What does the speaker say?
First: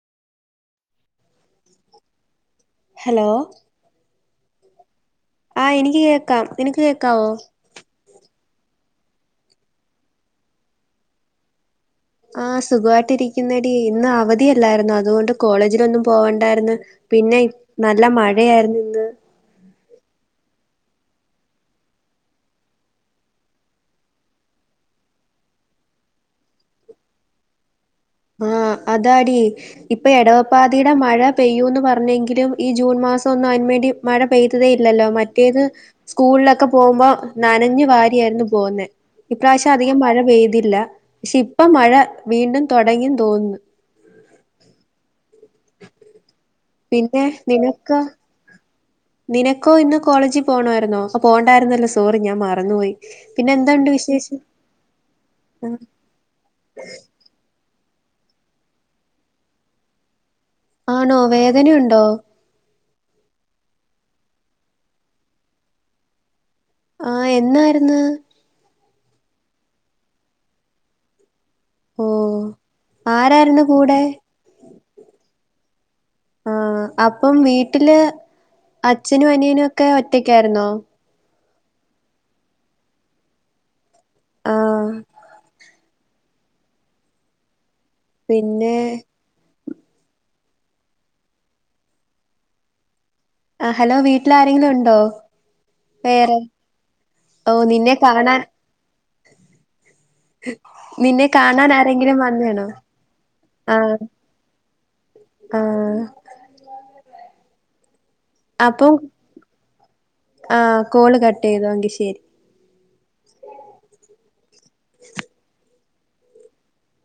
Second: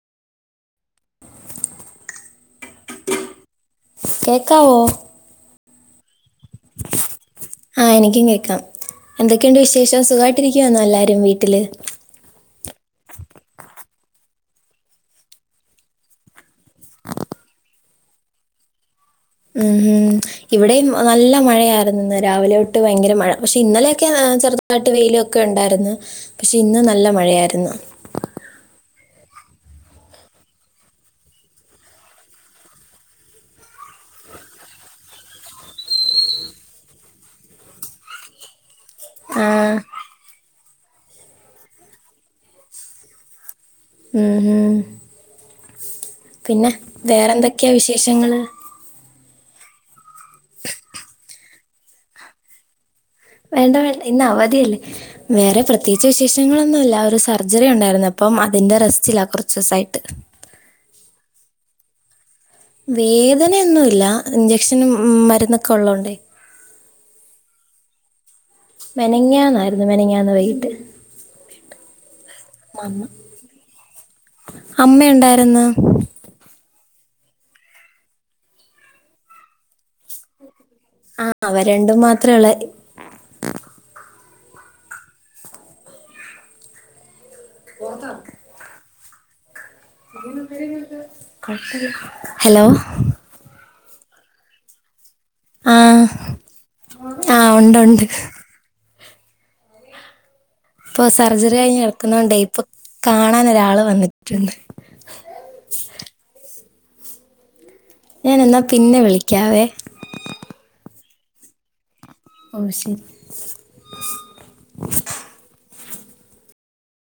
Hello ക്കാവോ ആഎനിക്ക് കേക്കാം നിനക്ക് കേക്കാവോ. ആ എനിക്കും കേക്കാം എന്തൊക്കെയുണ്ട് വിശേഷം സുഖമായിട്ടിരിക്കുവന്നോ എല്ലാരും വീട്ടില്. ആ് സുഖമായിട്ട്ിരിക്കുന്നടി ഇന്ന് അവധിയല്ലായിരുന്നു അതുകൊണ്ട് കോളേജിലൊന്നും പോവണ്ടായിരുന്നു പിന്നെ. നല്ല മഴയായിരുന്നു ഇന്ന്. ഉം ഉം ഇവിടെയും നല്ല മഴയായിരുന്നു ഇന്ന് രാവിലെ തൊട്ട് ഭയങ്കര മഴ പക്ഷെ ഇന്നലെയൊക്കെ ചെറുതായിട്ട് വെയിലൊക്കെ.. ഉണ്ടായിരുന്നു പക്ഷെ ഇന്ന് നല്ല മഴയായിരുന്നു. ആഹ് അതാടി ഇപ്പൊ എടവപ്പാതയുടെ മഴ പെയ്യൂന്ന് പറഞ്ഞെങ്കിലും ഈ ജൂൺ മാസം ഒന്ന് അ.. മഴ പെയ്തതേ ഇല്ലല്ലോ മറ്റേത്. സ്കൂളിലൊക്കെ പോകുമ്പോ നനഞ്ഞു വാരിയായിരുന്നു പോകുന്നേ ആ ഇപ്രാവശ്യം അധികം മഴ പെയ്തില്ല. പക്ഷെ ഇപ്പ മഴ വീണ്ടും തുടങ്ങിും തോന്നുന്നു. ഉം ഉം. പിന്നെ പിന്നെ വേറെ എന്തൊക്കെയാ നിനക്കോ വിശേഷങ്ങള്. നിനക്കോ ഇന്ന് കോളേജിൽ പോകണമായിുന്നോ അപ്പൊ പോകണ്ടായിരുന്നല്ലോ സോറി ഞാൻ മറന്നുപോയി. പിന്നെ വേണ്ട എന്തുണ്ട് വേണ്ട ഇന്നേ വിശേഷം അവധിയല്ലേ വേറെ ആ, പ്രത്യേകിച്ചു വിശേഷങ്ങളൊന്നുമല്ല ഒരു സർജറി ഉണ്ടായിരുന്നു. എന്നപ്പം അതി്റെ റെസ്റ്റില്ല കുറച്ച് ദിവസായിട്ട്. ആണോ വേദനുണ്ടോ. വേദനൊന്നുമല്ല ഇഞ്ചക്ഷനും മരുന്നൊക്കെ ഉള്ളതോണ്ടേ. ആഎന്നായിരുന്ന്. മെനങ്ങാന്നായിരുന്നു മെനങ്ങാന്ന വൈകിട്ട്. ഓ ആരരുന്നു കൂടെ. അമ്മ ഉണ്ടാരു ന്ന് ആ അപ്പം വീട്ടില് അച്ഛനും അനിയനും ഒക്കെ ഒറ്റക്കായിരുന്നോ. ആഅവ രണ്ടും മാത്രേള്ള. ആ പിന്നെ ഹലോ ആ ഹലോ വീട്ടിൽാരരെങ്കിലും ഉണ്ടോ. ആ വേറെ ആ ഓ ഉണ്ട് നിന്നെ ഉണ്ട് കാണാൻ.. ഇപ്പോൾ നിന്നെ സർജറി കാണാൻ കഴിഞ്ഞ് ആരെങ്കിലും കിടക്കുന്നോണ്ടേ ഇപ്പൊ വന്നേണോ കാണാൻ ഒരാൾ ആഹ.. വന്നിട്ടുണ്ട് ആ ഞാൻ അപ്പം ന്നാപിന്നെ വിളിക്കാവേ. ആ കോള് കട്ട് ചെയ്തോെങ്കിൽ ശരി. ഓ ശരി